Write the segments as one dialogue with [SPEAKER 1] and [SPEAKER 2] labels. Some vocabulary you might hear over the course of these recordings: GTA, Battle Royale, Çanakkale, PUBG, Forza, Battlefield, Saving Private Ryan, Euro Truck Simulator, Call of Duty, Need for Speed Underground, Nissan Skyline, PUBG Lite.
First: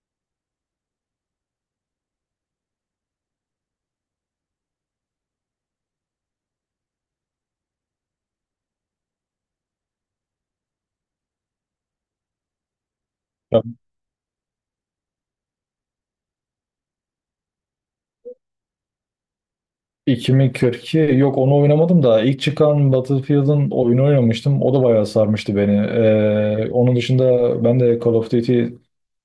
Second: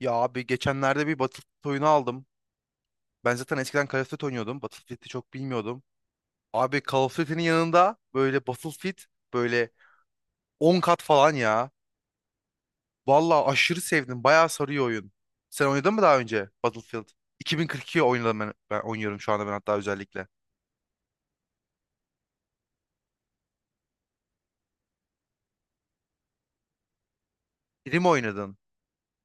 [SPEAKER 1] Ya abi geçenlerde bir Battlefield oyunu aldım. Ben zaten eskiden Call of Duty oynuyordum. Battlefield'i çok bilmiyordum. Abi Call of Duty'nin yanında böyle Battlefield böyle 10 kat falan ya. Vallahi
[SPEAKER 2] Ya
[SPEAKER 1] aşırı sevdim. Bayağı sarıyor oyun. Sen oynadın mı daha önce Battlefield? 2042 oynadım ben, ben oynuyorum şu anda ben hatta özellikle.
[SPEAKER 2] 2042 yok onu oynamadım da ilk çıkan Battlefield'ın oyunu oynamıştım. O da bayağı sarmıştı beni. Onun dışında ben
[SPEAKER 1] Biri
[SPEAKER 2] de
[SPEAKER 1] mi
[SPEAKER 2] Call of
[SPEAKER 1] oynadın?
[SPEAKER 2] Duty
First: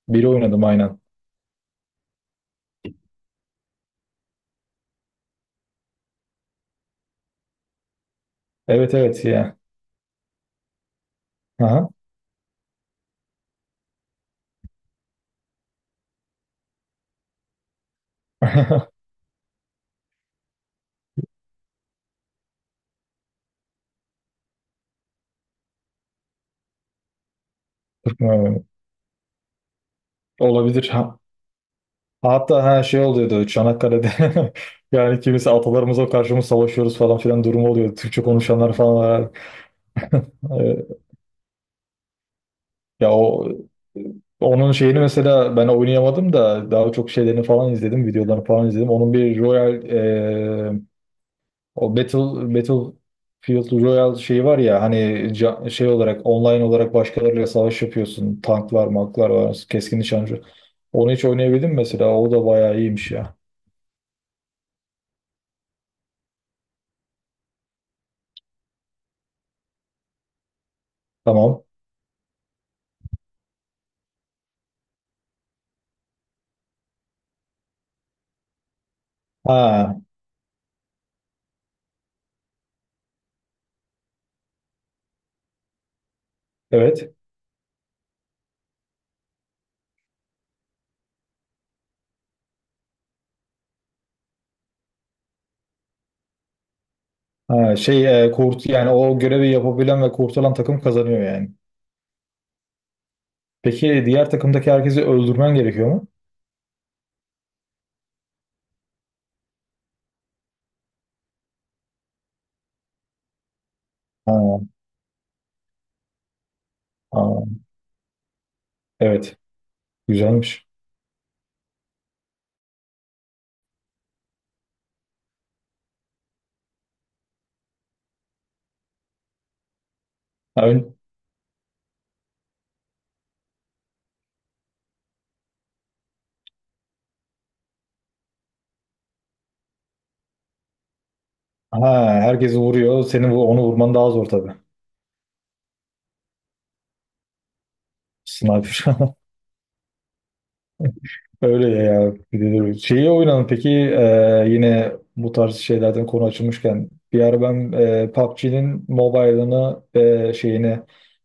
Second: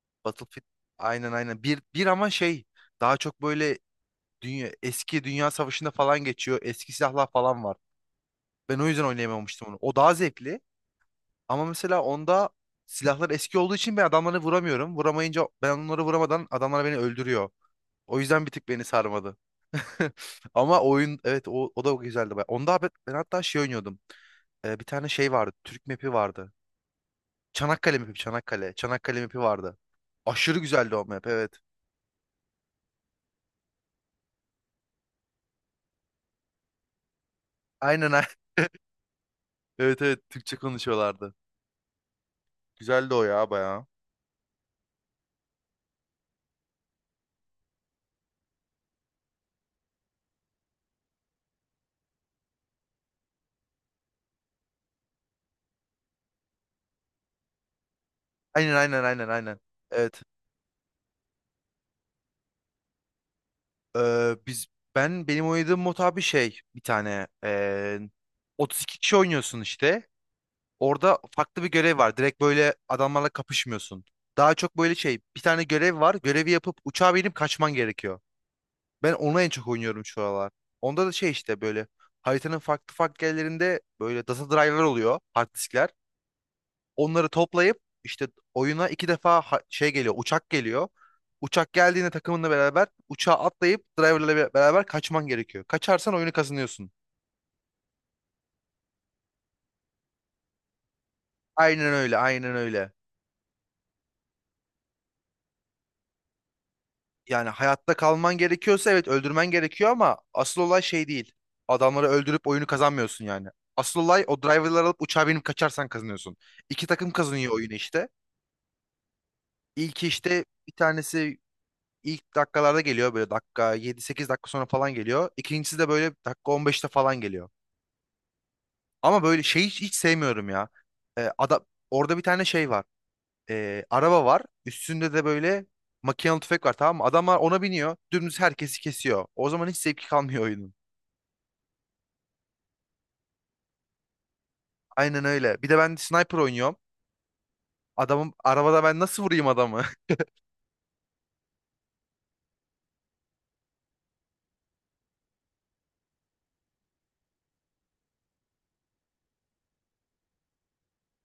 [SPEAKER 2] 1'i oynadım
[SPEAKER 1] Battlefield.
[SPEAKER 2] aynen.
[SPEAKER 1] Aynen, aynen. Bir ama şey daha çok böyle dünya, eski Dünya Savaşı'nda falan geçiyor. Eski silahlar falan var. Ben o
[SPEAKER 2] Evet
[SPEAKER 1] yüzden
[SPEAKER 2] evet ya.
[SPEAKER 1] oynayamamıştım onu. O daha zevkli. Ama
[SPEAKER 2] Aha.
[SPEAKER 1] mesela onda silahlar eski olduğu için ben adamları vuramıyorum. Vuramayınca ben onları vuramadan adamlar beni öldürüyor. O yüzden bir tık beni sarmadı. Ama oyun evet o da güzeldi. Baya. Onda ben hatta şey oynuyordum. Bir tane şey vardı. Türk map'i vardı. Çanakkale map'i,
[SPEAKER 2] Evet.
[SPEAKER 1] Çanakkale. Çanakkale map'i vardı. Aşırı
[SPEAKER 2] Olabilir.
[SPEAKER 1] güzeldi o map, evet.
[SPEAKER 2] Hatta her şey oluyordu Çanakkale'de. Yani kimisi atalarımıza karşı mı savaşıyoruz falan filan durumu oluyordu.
[SPEAKER 1] Aynen,
[SPEAKER 2] Türkçe
[SPEAKER 1] aynen.
[SPEAKER 2] konuşanlar falan var.
[SPEAKER 1] Evet, evet, Türkçe konuşuyorlardı.
[SPEAKER 2] Ya
[SPEAKER 1] Güzeldi o
[SPEAKER 2] o
[SPEAKER 1] ya, bayağı.
[SPEAKER 2] onun şeyini mesela ben oynayamadım da daha çok şeylerini falan izledim, videolarını falan izledim. Onun bir Royal, o Battlefield Royal şeyi var ya hani şey olarak online olarak başkalarıyla savaş yapıyorsun.
[SPEAKER 1] Aynen,
[SPEAKER 2] Tanklar,
[SPEAKER 1] aynen, aynen,
[SPEAKER 2] maklar
[SPEAKER 1] aynen.
[SPEAKER 2] var, keskin
[SPEAKER 1] Evet.
[SPEAKER 2] nişancı. Onu hiç oynayabildim mi mesela. O da bayağı iyiymiş ya.
[SPEAKER 1] Biz Ben benim oynadığım mod abi şey bir tane 32 kişi oynuyorsun işte. Orada farklı
[SPEAKER 2] Tamam.
[SPEAKER 1] bir görev var. Direkt böyle adamlarla kapışmıyorsun. Daha çok böyle şey bir tane görev var. Görevi yapıp uçağa binip kaçman gerekiyor. Ben onu en çok
[SPEAKER 2] Ha,
[SPEAKER 1] oynuyorum şu aralar. Onda da şey işte böyle haritanın farklı farklı yerlerinde böyle data driver oluyor, hard diskler.
[SPEAKER 2] evet.
[SPEAKER 1] Onları toplayıp işte oyuna iki defa şey geliyor, uçak geliyor. Uçak geldiğinde takımınla beraber uçağa atlayıp driverla beraber kaçman gerekiyor. Kaçarsan oyunu kazanıyorsun.
[SPEAKER 2] Ha, şey e, kurt yani o görevi yapabilen ve kurtulan takım kazanıyor yani.
[SPEAKER 1] Aynen öyle, aynen öyle.
[SPEAKER 2] Peki diğer takımdaki herkesi öldürmen gerekiyor mu?
[SPEAKER 1] Yani hayatta kalman gerekiyorsa evet öldürmen gerekiyor ama asıl olay şey değil. Adamları öldürüp oyunu kazanmıyorsun yani. Asıl olay
[SPEAKER 2] Ha,
[SPEAKER 1] o driverları alıp uçağa binip kaçarsan kazanıyorsun. İki takım
[SPEAKER 2] ha,
[SPEAKER 1] kazanıyor oyunu işte.
[SPEAKER 2] evet.
[SPEAKER 1] İlki işte
[SPEAKER 2] Güzelmiş.
[SPEAKER 1] bir tanesi İlk dakikalarda geliyor, böyle dakika 7-8 dakika sonra falan geliyor. İkincisi de böyle dakika 15'te falan geliyor. Ama böyle şey hiç sevmiyorum
[SPEAKER 2] Ha,
[SPEAKER 1] ya.
[SPEAKER 2] ön-
[SPEAKER 1] Ee, ada- Orada bir tane şey var. Araba var. Üstünde de böyle makinalı tüfek var, tamam mı? Adamlar ona biniyor. Dümdüz herkesi kesiyor. O zaman hiç zevki kalmıyor oyunun.
[SPEAKER 2] ha, herkesi vuruyor. Senin onu vurman daha zor tabii.
[SPEAKER 1] Aynen öyle. Bir de ben sniper oynuyorum. Adamım arabada,
[SPEAKER 2] Sniper.
[SPEAKER 1] ben nasıl vurayım adamı?
[SPEAKER 2] Öyle ya. Bir de dur. Şeyi oynadın peki, yine bu tarz şeylerden konu açılmışken bir ara ben PUBG'nin mobile'ını, şeyini,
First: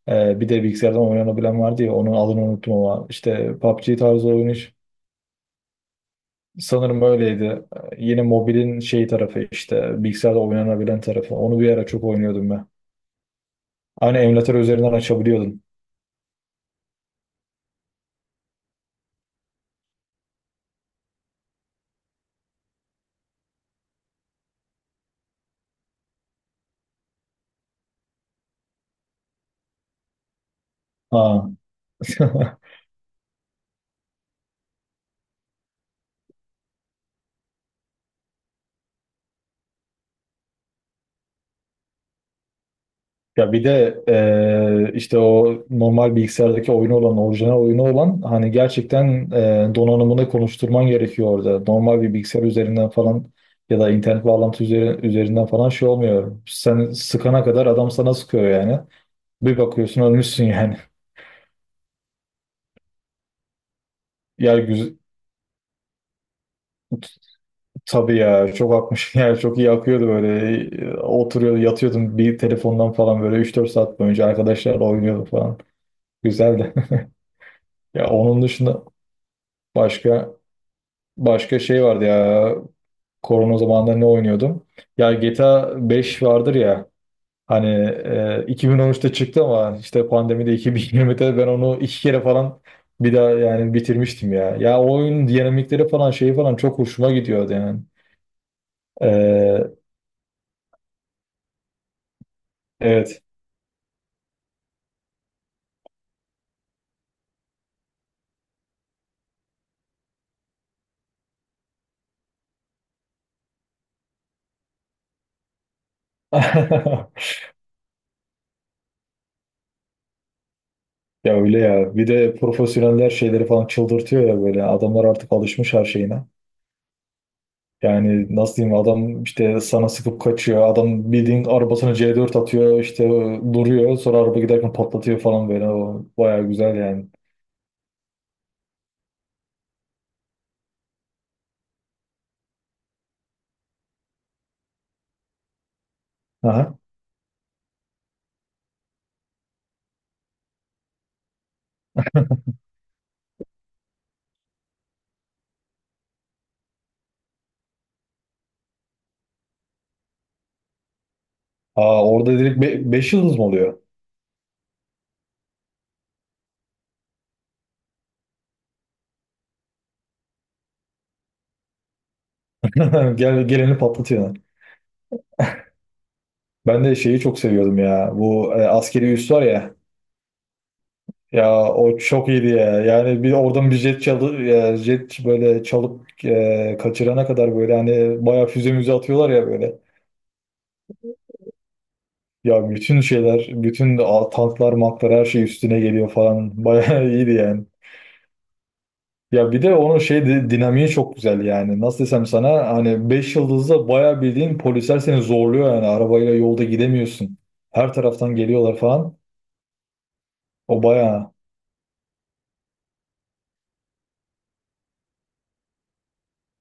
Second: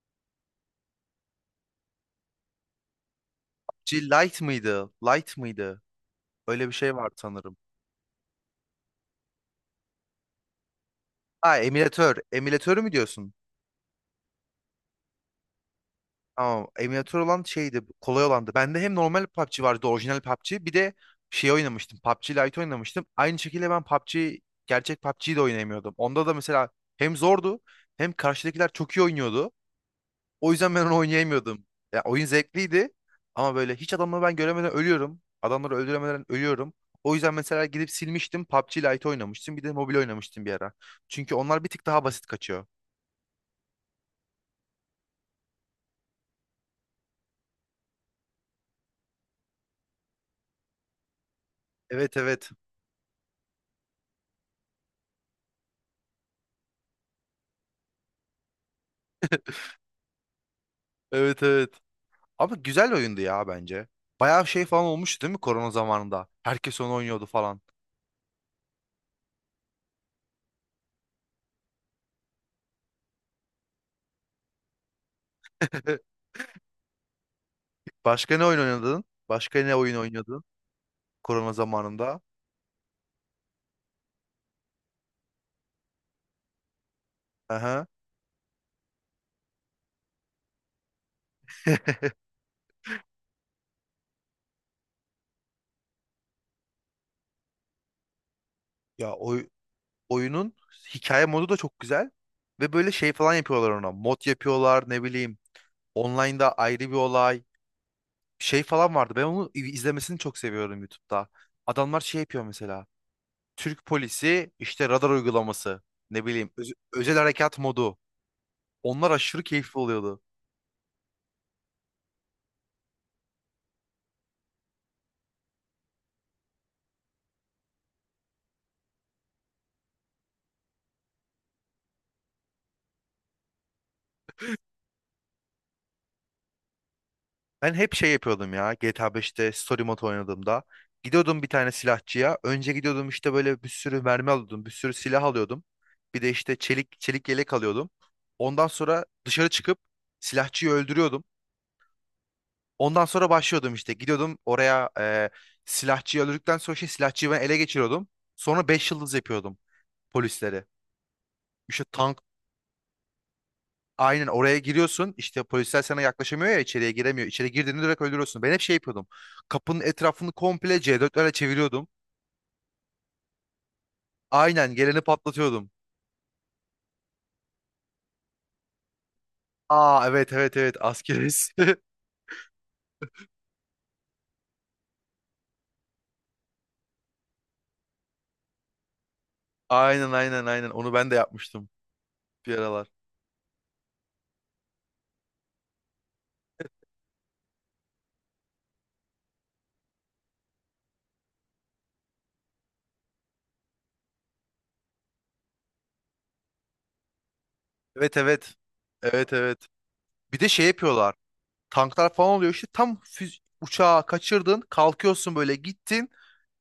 [SPEAKER 2] bir de bilgisayardan oynanabilen vardı ya, onun adını unuttum ama işte PUBG
[SPEAKER 1] G
[SPEAKER 2] tarzı
[SPEAKER 1] Light
[SPEAKER 2] oyun.
[SPEAKER 1] mıydı? Light mıydı? Öyle bir şey
[SPEAKER 2] Sanırım
[SPEAKER 1] var sanırım.
[SPEAKER 2] öyleydi. Yine mobilin şey tarafı, işte bilgisayarda oynanabilen tarafı.
[SPEAKER 1] Ha,
[SPEAKER 2] Onu bir ara çok
[SPEAKER 1] emülatör.
[SPEAKER 2] oynuyordum ben.
[SPEAKER 1] Emülatörü mü diyorsun?
[SPEAKER 2] Aynı emülatör üzerinden açabiliyordum.
[SPEAKER 1] Ama emülatör olan şeydi, kolay olandı. Bende hem normal PUBG vardı, orijinal PUBG. Bir de şey oynamıştım, PUBG Lite oynamıştım. Aynı şekilde ben PUBG, gerçek PUBG'yi de oynayamıyordum. Onda da mesela hem zordu, hem karşıdakiler çok iyi oynuyordu. O yüzden ben onu
[SPEAKER 2] Ha.
[SPEAKER 1] oynayamıyordum. Ya oyun zevkliydi ama böyle hiç adamları ben göremeden ölüyorum. Adamları öldüremeden ölüyorum. O yüzden mesela gidip silmiştim, PUBG Lite oynamıştım. Bir de mobil oynamıştım bir ara. Çünkü onlar bir tık daha basit kaçıyor.
[SPEAKER 2] Ya bir de işte o normal bilgisayardaki oyunu olan, orijinal oyunu olan hani, gerçekten donanımını konuşturman gerekiyor orada. Normal bir
[SPEAKER 1] Evet,
[SPEAKER 2] bilgisayar
[SPEAKER 1] evet.
[SPEAKER 2] üzerinden falan ya da internet bağlantı üzerinden falan şey olmuyor. Sen sıkana kadar adam sana sıkıyor yani. Bir bakıyorsun ölmüşsün yani.
[SPEAKER 1] Evet, evet. Ama güzel oyundu ya, bence. Bayağı şey
[SPEAKER 2] Yer
[SPEAKER 1] falan olmuştu değil mi korona zamanında? Herkes onu oynuyordu falan.
[SPEAKER 2] Tabii ya, çok akmış, yani çok iyi akıyordu böyle. Oturuyordu yatıyordum, bir telefondan falan böyle üç dört saat boyunca arkadaşlarla oynuyordum falan, güzeldi. Ya
[SPEAKER 1] Başka
[SPEAKER 2] onun
[SPEAKER 1] ne oyun
[SPEAKER 2] dışında
[SPEAKER 1] oynadın? Başka ne oyun
[SPEAKER 2] başka
[SPEAKER 1] oynadın korona
[SPEAKER 2] başka şey vardı
[SPEAKER 1] zamanında?
[SPEAKER 2] ya, korona zamanında ne oynuyordum? Ya GTA 5 vardır ya hani,
[SPEAKER 1] Aha.
[SPEAKER 2] 2013'te çıktı ama işte pandemide 2020'de ben onu iki kere falan bir daha, yani bitirmiştim ya. Ya o oyunun dinamikleri falan, şeyi falan çok hoşuma gidiyordu yani.
[SPEAKER 1] Ya
[SPEAKER 2] E,
[SPEAKER 1] oyunun hikaye modu da çok güzel. Ve böyle şey
[SPEAKER 2] evet.
[SPEAKER 1] falan yapıyorlar ona. Mod yapıyorlar, ne bileyim. Online'da ayrı bir olay. Şey falan vardı. Ben onu izlemesini çok seviyorum YouTube'da. Adamlar şey yapıyor mesela. Türk polisi işte radar uygulaması. Ne bileyim özel harekat modu. Onlar aşırı keyifli oluyordu.
[SPEAKER 2] Ya öyle ya. Bir de profesyoneller şeyleri falan çıldırtıyor ya böyle. Adamlar artık alışmış her şeyine. Yani nasıl diyeyim, adam işte sana sıkıp kaçıyor. Adam bildiğin arabasını C4 atıyor işte, duruyor. Sonra araba giderken patlatıyor falan böyle. O bayağı güzel yani.
[SPEAKER 1] Ben hep şey yapıyordum ya GTA 5'te story mode oynadığımda. Gidiyordum bir tane silahçıya. Önce gidiyordum işte böyle bir sürü mermi alıyordum. Bir sürü silah alıyordum. Bir de işte
[SPEAKER 2] Aha.
[SPEAKER 1] çelik yelek alıyordum. Ondan sonra dışarı çıkıp silahçıyı öldürüyordum. Ondan sonra başlıyordum işte. Gidiyordum oraya silahçıyı öldürdükten sonra şey silahçıyı ben ele geçiriyordum. Sonra 5 yıldız yapıyordum polisleri. İşte
[SPEAKER 2] Aa,
[SPEAKER 1] tank.
[SPEAKER 2] orada direkt beş yıldız mı oluyor?
[SPEAKER 1] Aynen, oraya giriyorsun işte, polisler sana yaklaşamıyor ya, içeriye giremiyor. İçeri girdiğinde direkt öldürüyorsun. Ben hep şey yapıyordum. Kapının etrafını komple C4'lerle çeviriyordum.
[SPEAKER 2] Geleni patlatıyor.
[SPEAKER 1] Aynen, geleni patlatıyordum.
[SPEAKER 2] Ben de şeyi çok seviyordum ya. Bu, askeri üs var ya.
[SPEAKER 1] Aa, evet, evet, evet, askeriz.
[SPEAKER 2] Ya o çok iyiydi ya. Yani bir oradan bir jet çalı ya jet böyle çalıp, kaçırana kadar böyle hani bayağı füze müze atıyorlar ya böyle.
[SPEAKER 1] Aynen, aynen, aynen, onu ben de yapmıştım bir
[SPEAKER 2] Ya
[SPEAKER 1] aralar.
[SPEAKER 2] bütün şeyler, tanklar, maklar, her şey üstüne geliyor falan. Bayağı iyiydi yani. Ya bir de onun şey dinamiği çok güzel yani. Nasıl desem sana, hani 5 yıldızda bayağı bildiğin polisler seni zorluyor yani. Arabayla yolda gidemiyorsun. Her
[SPEAKER 1] Evet,
[SPEAKER 2] taraftan
[SPEAKER 1] evet.
[SPEAKER 2] geliyorlar falan.
[SPEAKER 1] Evet, evet. Bir de şey
[SPEAKER 2] O
[SPEAKER 1] yapıyorlar.
[SPEAKER 2] bayağı.
[SPEAKER 1] Tanklar falan oluyor, işte tam füz uçağı kaçırdın, kalkıyorsun böyle, gittin.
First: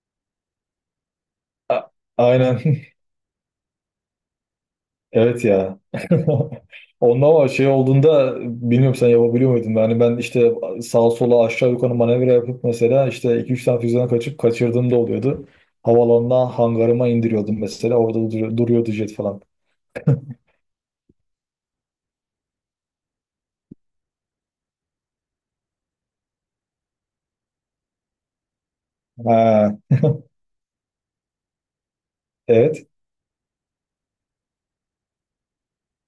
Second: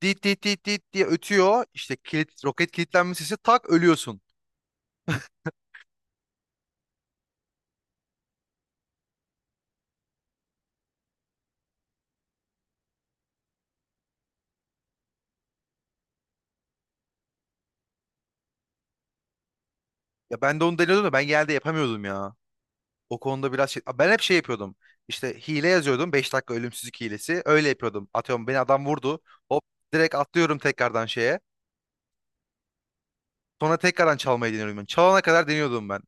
[SPEAKER 1] Dit dit dit dit diye ötüyor.
[SPEAKER 2] A-
[SPEAKER 1] İşte kilit, roket
[SPEAKER 2] aynen.
[SPEAKER 1] kilitlenme sesi, tak ölüyorsun.
[SPEAKER 2] Evet ya. Ondan ama şey olduğunda bilmiyorum, sen yapabiliyor muydun? Yani ben işte sağa sola, aşağı yukarı manevra yapıp mesela, işte iki üç tane füzeden kaçıp kaçırdığım da oluyordu. Havalandan hangarıma indiriyordum mesela. Orada duruyordu jet falan.
[SPEAKER 1] Ya ben de onu deniyordum da ben geldi yapamıyordum ya. O konuda biraz şey... Ben hep şey yapıyordum. İşte hile yazıyordum. 5 dakika ölümsüzlük hilesi. Öyle yapıyordum. Atıyorum, beni adam vurdu. Hop,
[SPEAKER 2] Ha,
[SPEAKER 1] direkt atlıyorum tekrardan şeye.
[SPEAKER 2] evet.
[SPEAKER 1] Sonra tekrardan çalmayı deniyorum ben. Çalana kadar deniyordum ben.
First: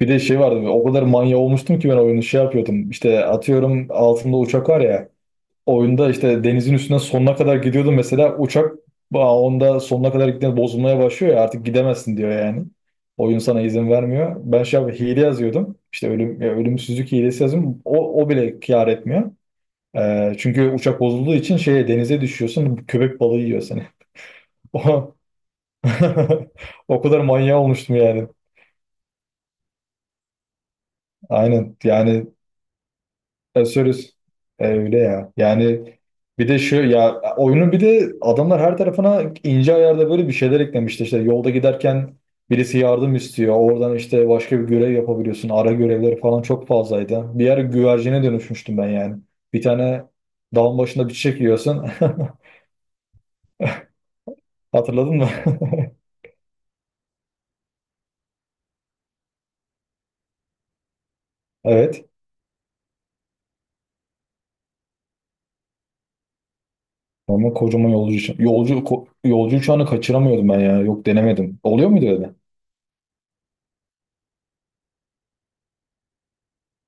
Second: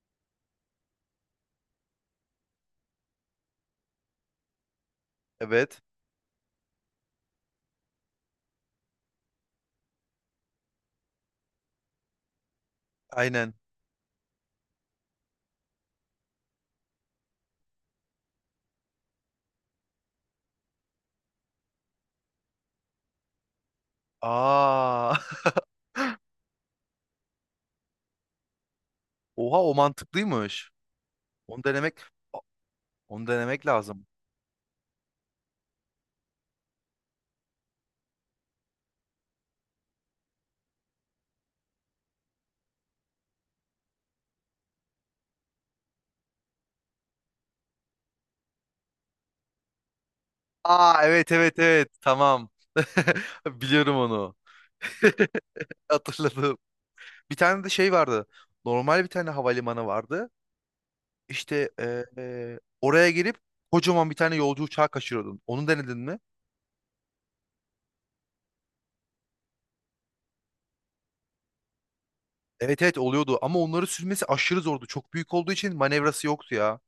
[SPEAKER 2] Bir de şey vardı. O kadar manya olmuştum ki ben oyunu şey yapıyordum. İşte atıyorum, altında uçak var ya.
[SPEAKER 1] Evet.
[SPEAKER 2] Oyunda işte denizin üstüne sonuna kadar gidiyordun mesela uçak onda sonuna kadar gittiğinde bozulmaya başlıyor ya, artık gidemezsin diyor yani. Oyun
[SPEAKER 1] Aynen.
[SPEAKER 2] sana izin vermiyor. Ben şey hile yazıyordum. İşte ölümsüzlük hilesi yazıyorum. O bile kâr etmiyor. Çünkü uçak bozulduğu için şeye, denize düşüyorsun. Köpek balığı yiyor seni.
[SPEAKER 1] Aa.
[SPEAKER 2] O, o kadar manyağı olmuştum yani.
[SPEAKER 1] Oha, o mantıklıymış. Onu
[SPEAKER 2] Aynen
[SPEAKER 1] denemek
[SPEAKER 2] yani.
[SPEAKER 1] A- onu denemek lazım.
[SPEAKER 2] Asurus. Öyle ya. Yani bir de şu ya, oyunun bir de adamlar her tarafına ince ayarda böyle bir şeyler eklemişti. İşte yolda giderken birisi yardım istiyor. Oradan işte başka bir görev yapabiliyorsun. Ara görevleri falan çok fazlaydı. Bir yer güvercine dönüşmüştüm ben yani. Bir tane dağın
[SPEAKER 1] Aa,
[SPEAKER 2] başında bir
[SPEAKER 1] evet,
[SPEAKER 2] çiçek
[SPEAKER 1] evet,
[SPEAKER 2] yiyorsun.
[SPEAKER 1] evet. Tamam. Biliyorum onu.
[SPEAKER 2] Hatırladın mı?
[SPEAKER 1] Hatırladım. Bir tane de şey vardı. Normal bir tane havalimanı vardı. İşte
[SPEAKER 2] Evet.
[SPEAKER 1] oraya gelip kocaman bir tane yolcu uçağı kaçırıyordun. Onu denedin mi?
[SPEAKER 2] Ama kocaman yolcu uçağı. Yolcu uçağını kaçıramıyordum ben ya. Yok, denemedim. Oluyor muydu öyle?
[SPEAKER 1] Evet, evet, oluyordu ama onları sürmesi aşırı zordu. Çok büyük olduğu için manevrası yoktu ya.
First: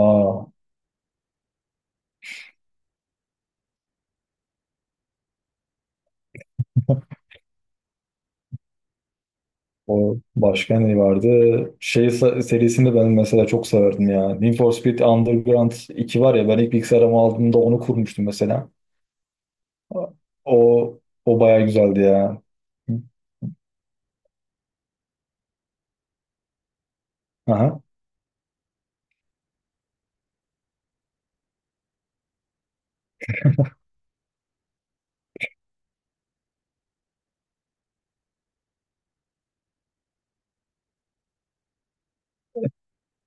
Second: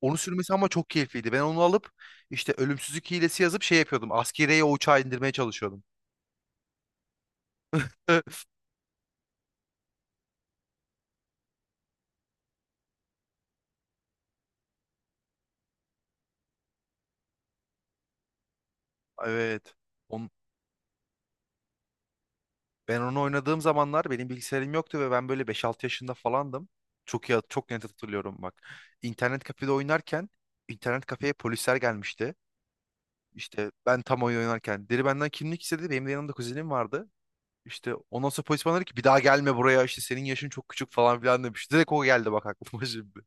[SPEAKER 1] Onu sürmesi ama çok keyifliydi. Ben onu alıp işte ölümsüzlük hilesi yazıp şey yapıyordum. Askeriye o uçağı indirmeye çalışıyordum.
[SPEAKER 2] O, başka ne vardı? Şey serisini ben mesela çok severdim ya. Need for Speed Underground 2 var ya, ben ilk bilgisayarımı aldığımda onu kurmuştum mesela.
[SPEAKER 1] Evet. On,
[SPEAKER 2] O o baya güzeldi ya.
[SPEAKER 1] Ben onu oynadığım zamanlar benim bilgisayarım yoktu ve ben böyle 5-6 yaşında falandım. Çok iyi, çok
[SPEAKER 2] Aha.
[SPEAKER 1] net hatırlıyorum bak. İnternet kafede oynarken internet kafeye polisler gelmişti. İşte ben tam oyun oynarken deri benden kimlik istedi. Benim de yanımda kuzenim vardı. İşte ondan sonra polis bana dedi ki bir daha gelme buraya, işte senin yaşın çok küçük falan filan demiş. Direkt o geldi bak aklıma şimdi.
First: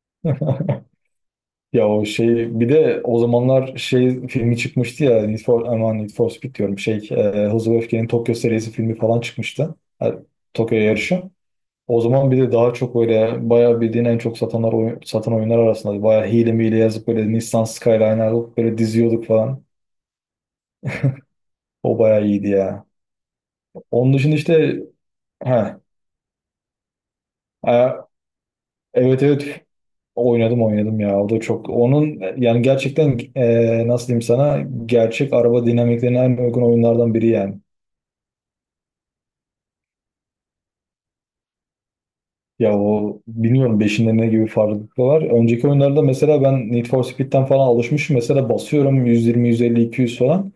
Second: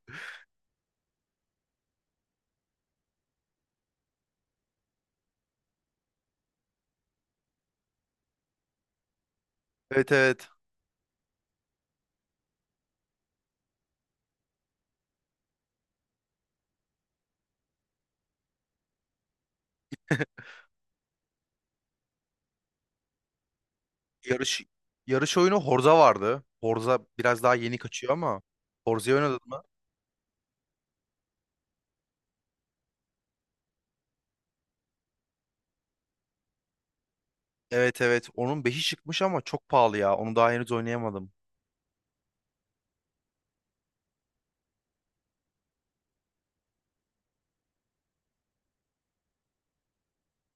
[SPEAKER 2] Ya o şey, bir de o zamanlar şey filmi çıkmıştı ya, Need for, aman, Need for Speed diyorum, şey, Hızlı ve Öfke'nin Tokyo serisi filmi falan çıkmıştı.
[SPEAKER 1] Evet,
[SPEAKER 2] Ha.
[SPEAKER 1] evet.
[SPEAKER 2] Tokyo yarışı. O zaman bir de daha çok böyle bayağı bildiğin en çok satan oyunlar arasında, bayağı hile miyle yazıp böyle Nissan Skyline alıp böyle diziyorduk falan. O bayağı iyiydi ya. Onun dışında
[SPEAKER 1] Yarış
[SPEAKER 2] işte,
[SPEAKER 1] yarış oyunu
[SPEAKER 2] ha,
[SPEAKER 1] Horza vardı. Horza biraz daha yeni
[SPEAKER 2] e,
[SPEAKER 1] kaçıyor ama Horza'yı
[SPEAKER 2] evet
[SPEAKER 1] oynadın
[SPEAKER 2] evet,
[SPEAKER 1] mı?
[SPEAKER 2] oynadım oynadım ya. O da çok, onun yani gerçekten nasıl diyeyim sana, gerçek araba dinamiklerine en uygun oyunlardan biri yani.
[SPEAKER 1] Evet, evet. Onun beşi çıkmış ama çok pahalı ya. Onu daha henüz oynayamadım.
[SPEAKER 2] Ya o bilmiyorum, beşinde ne gibi farklılıklar var. Önceki oyunlarda mesela ben Need for Speed'den falan alışmışım. Mesela basıyorum 120, 150, 200 falan.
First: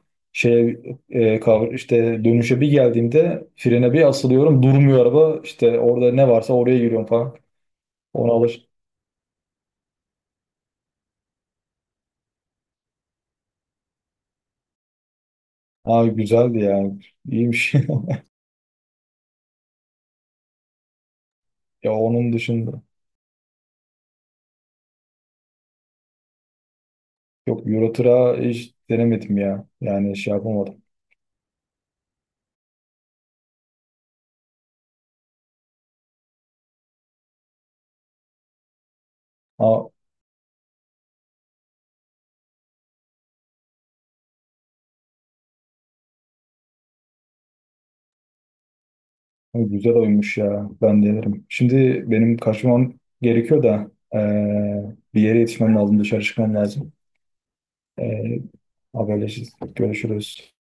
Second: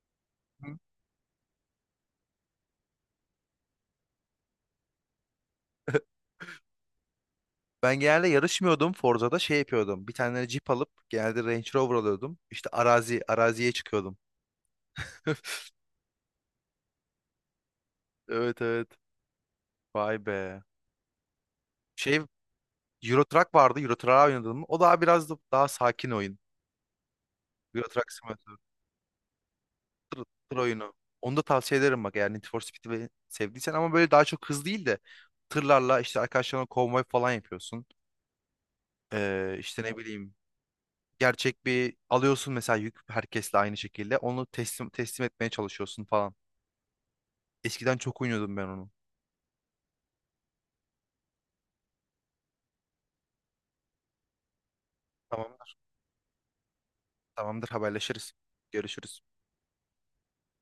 [SPEAKER 1] Hı.
[SPEAKER 2] Şeye, işte dönüşe bir geldiğimde frene bir asılıyorum. Durmuyor araba. İşte orada ne varsa oraya giriyorum falan.
[SPEAKER 1] Ben genelde
[SPEAKER 2] Ona alış.
[SPEAKER 1] yarışmıyordum Forza'da, şey yapıyordum. Bir tane Jeep alıp genelde Range Rover alıyordum. İşte arazi araziye çıkıyordum.
[SPEAKER 2] Ha, güzeldi yani. İyiymiş.
[SPEAKER 1] Evet, evet. Vay be.
[SPEAKER 2] Ya,
[SPEAKER 1] Şey
[SPEAKER 2] onun dışında.
[SPEAKER 1] Euro Truck vardı. Euro Truck'a oynadım, o daha biraz da daha sakin oyun.
[SPEAKER 2] Yok,
[SPEAKER 1] Euro
[SPEAKER 2] Euro
[SPEAKER 1] Truck
[SPEAKER 2] Truck'a
[SPEAKER 1] Simulator.
[SPEAKER 2] hiç denemedim ya. Yani
[SPEAKER 1] Tır,
[SPEAKER 2] şey
[SPEAKER 1] tır
[SPEAKER 2] yapamadım.
[SPEAKER 1] oyunu. Onu da tavsiye ederim bak, eğer Need for Speed'i sevdiysen ama böyle daha çok hız değil de tırlarla işte arkadaşlarına konvoy falan yapıyorsun. İşte
[SPEAKER 2] Ha.
[SPEAKER 1] ne bileyim gerçek bir alıyorsun mesela yük, herkesle aynı şekilde onu teslim etmeye çalışıyorsun falan. Eskiden çok oynuyordum ben onu.
[SPEAKER 2] Ay, güzel oymuş ya. Ben denerim. Şimdi benim kaçmam gerekiyor da, bir yere
[SPEAKER 1] Tamam,
[SPEAKER 2] yetişmem lazım. Dışarı çıkmam lazım.
[SPEAKER 1] tamamdır, haberleşiriz.
[SPEAKER 2] Eee
[SPEAKER 1] Görüşürüz.
[SPEAKER 2] Haberleşiriz. Görüşürüz.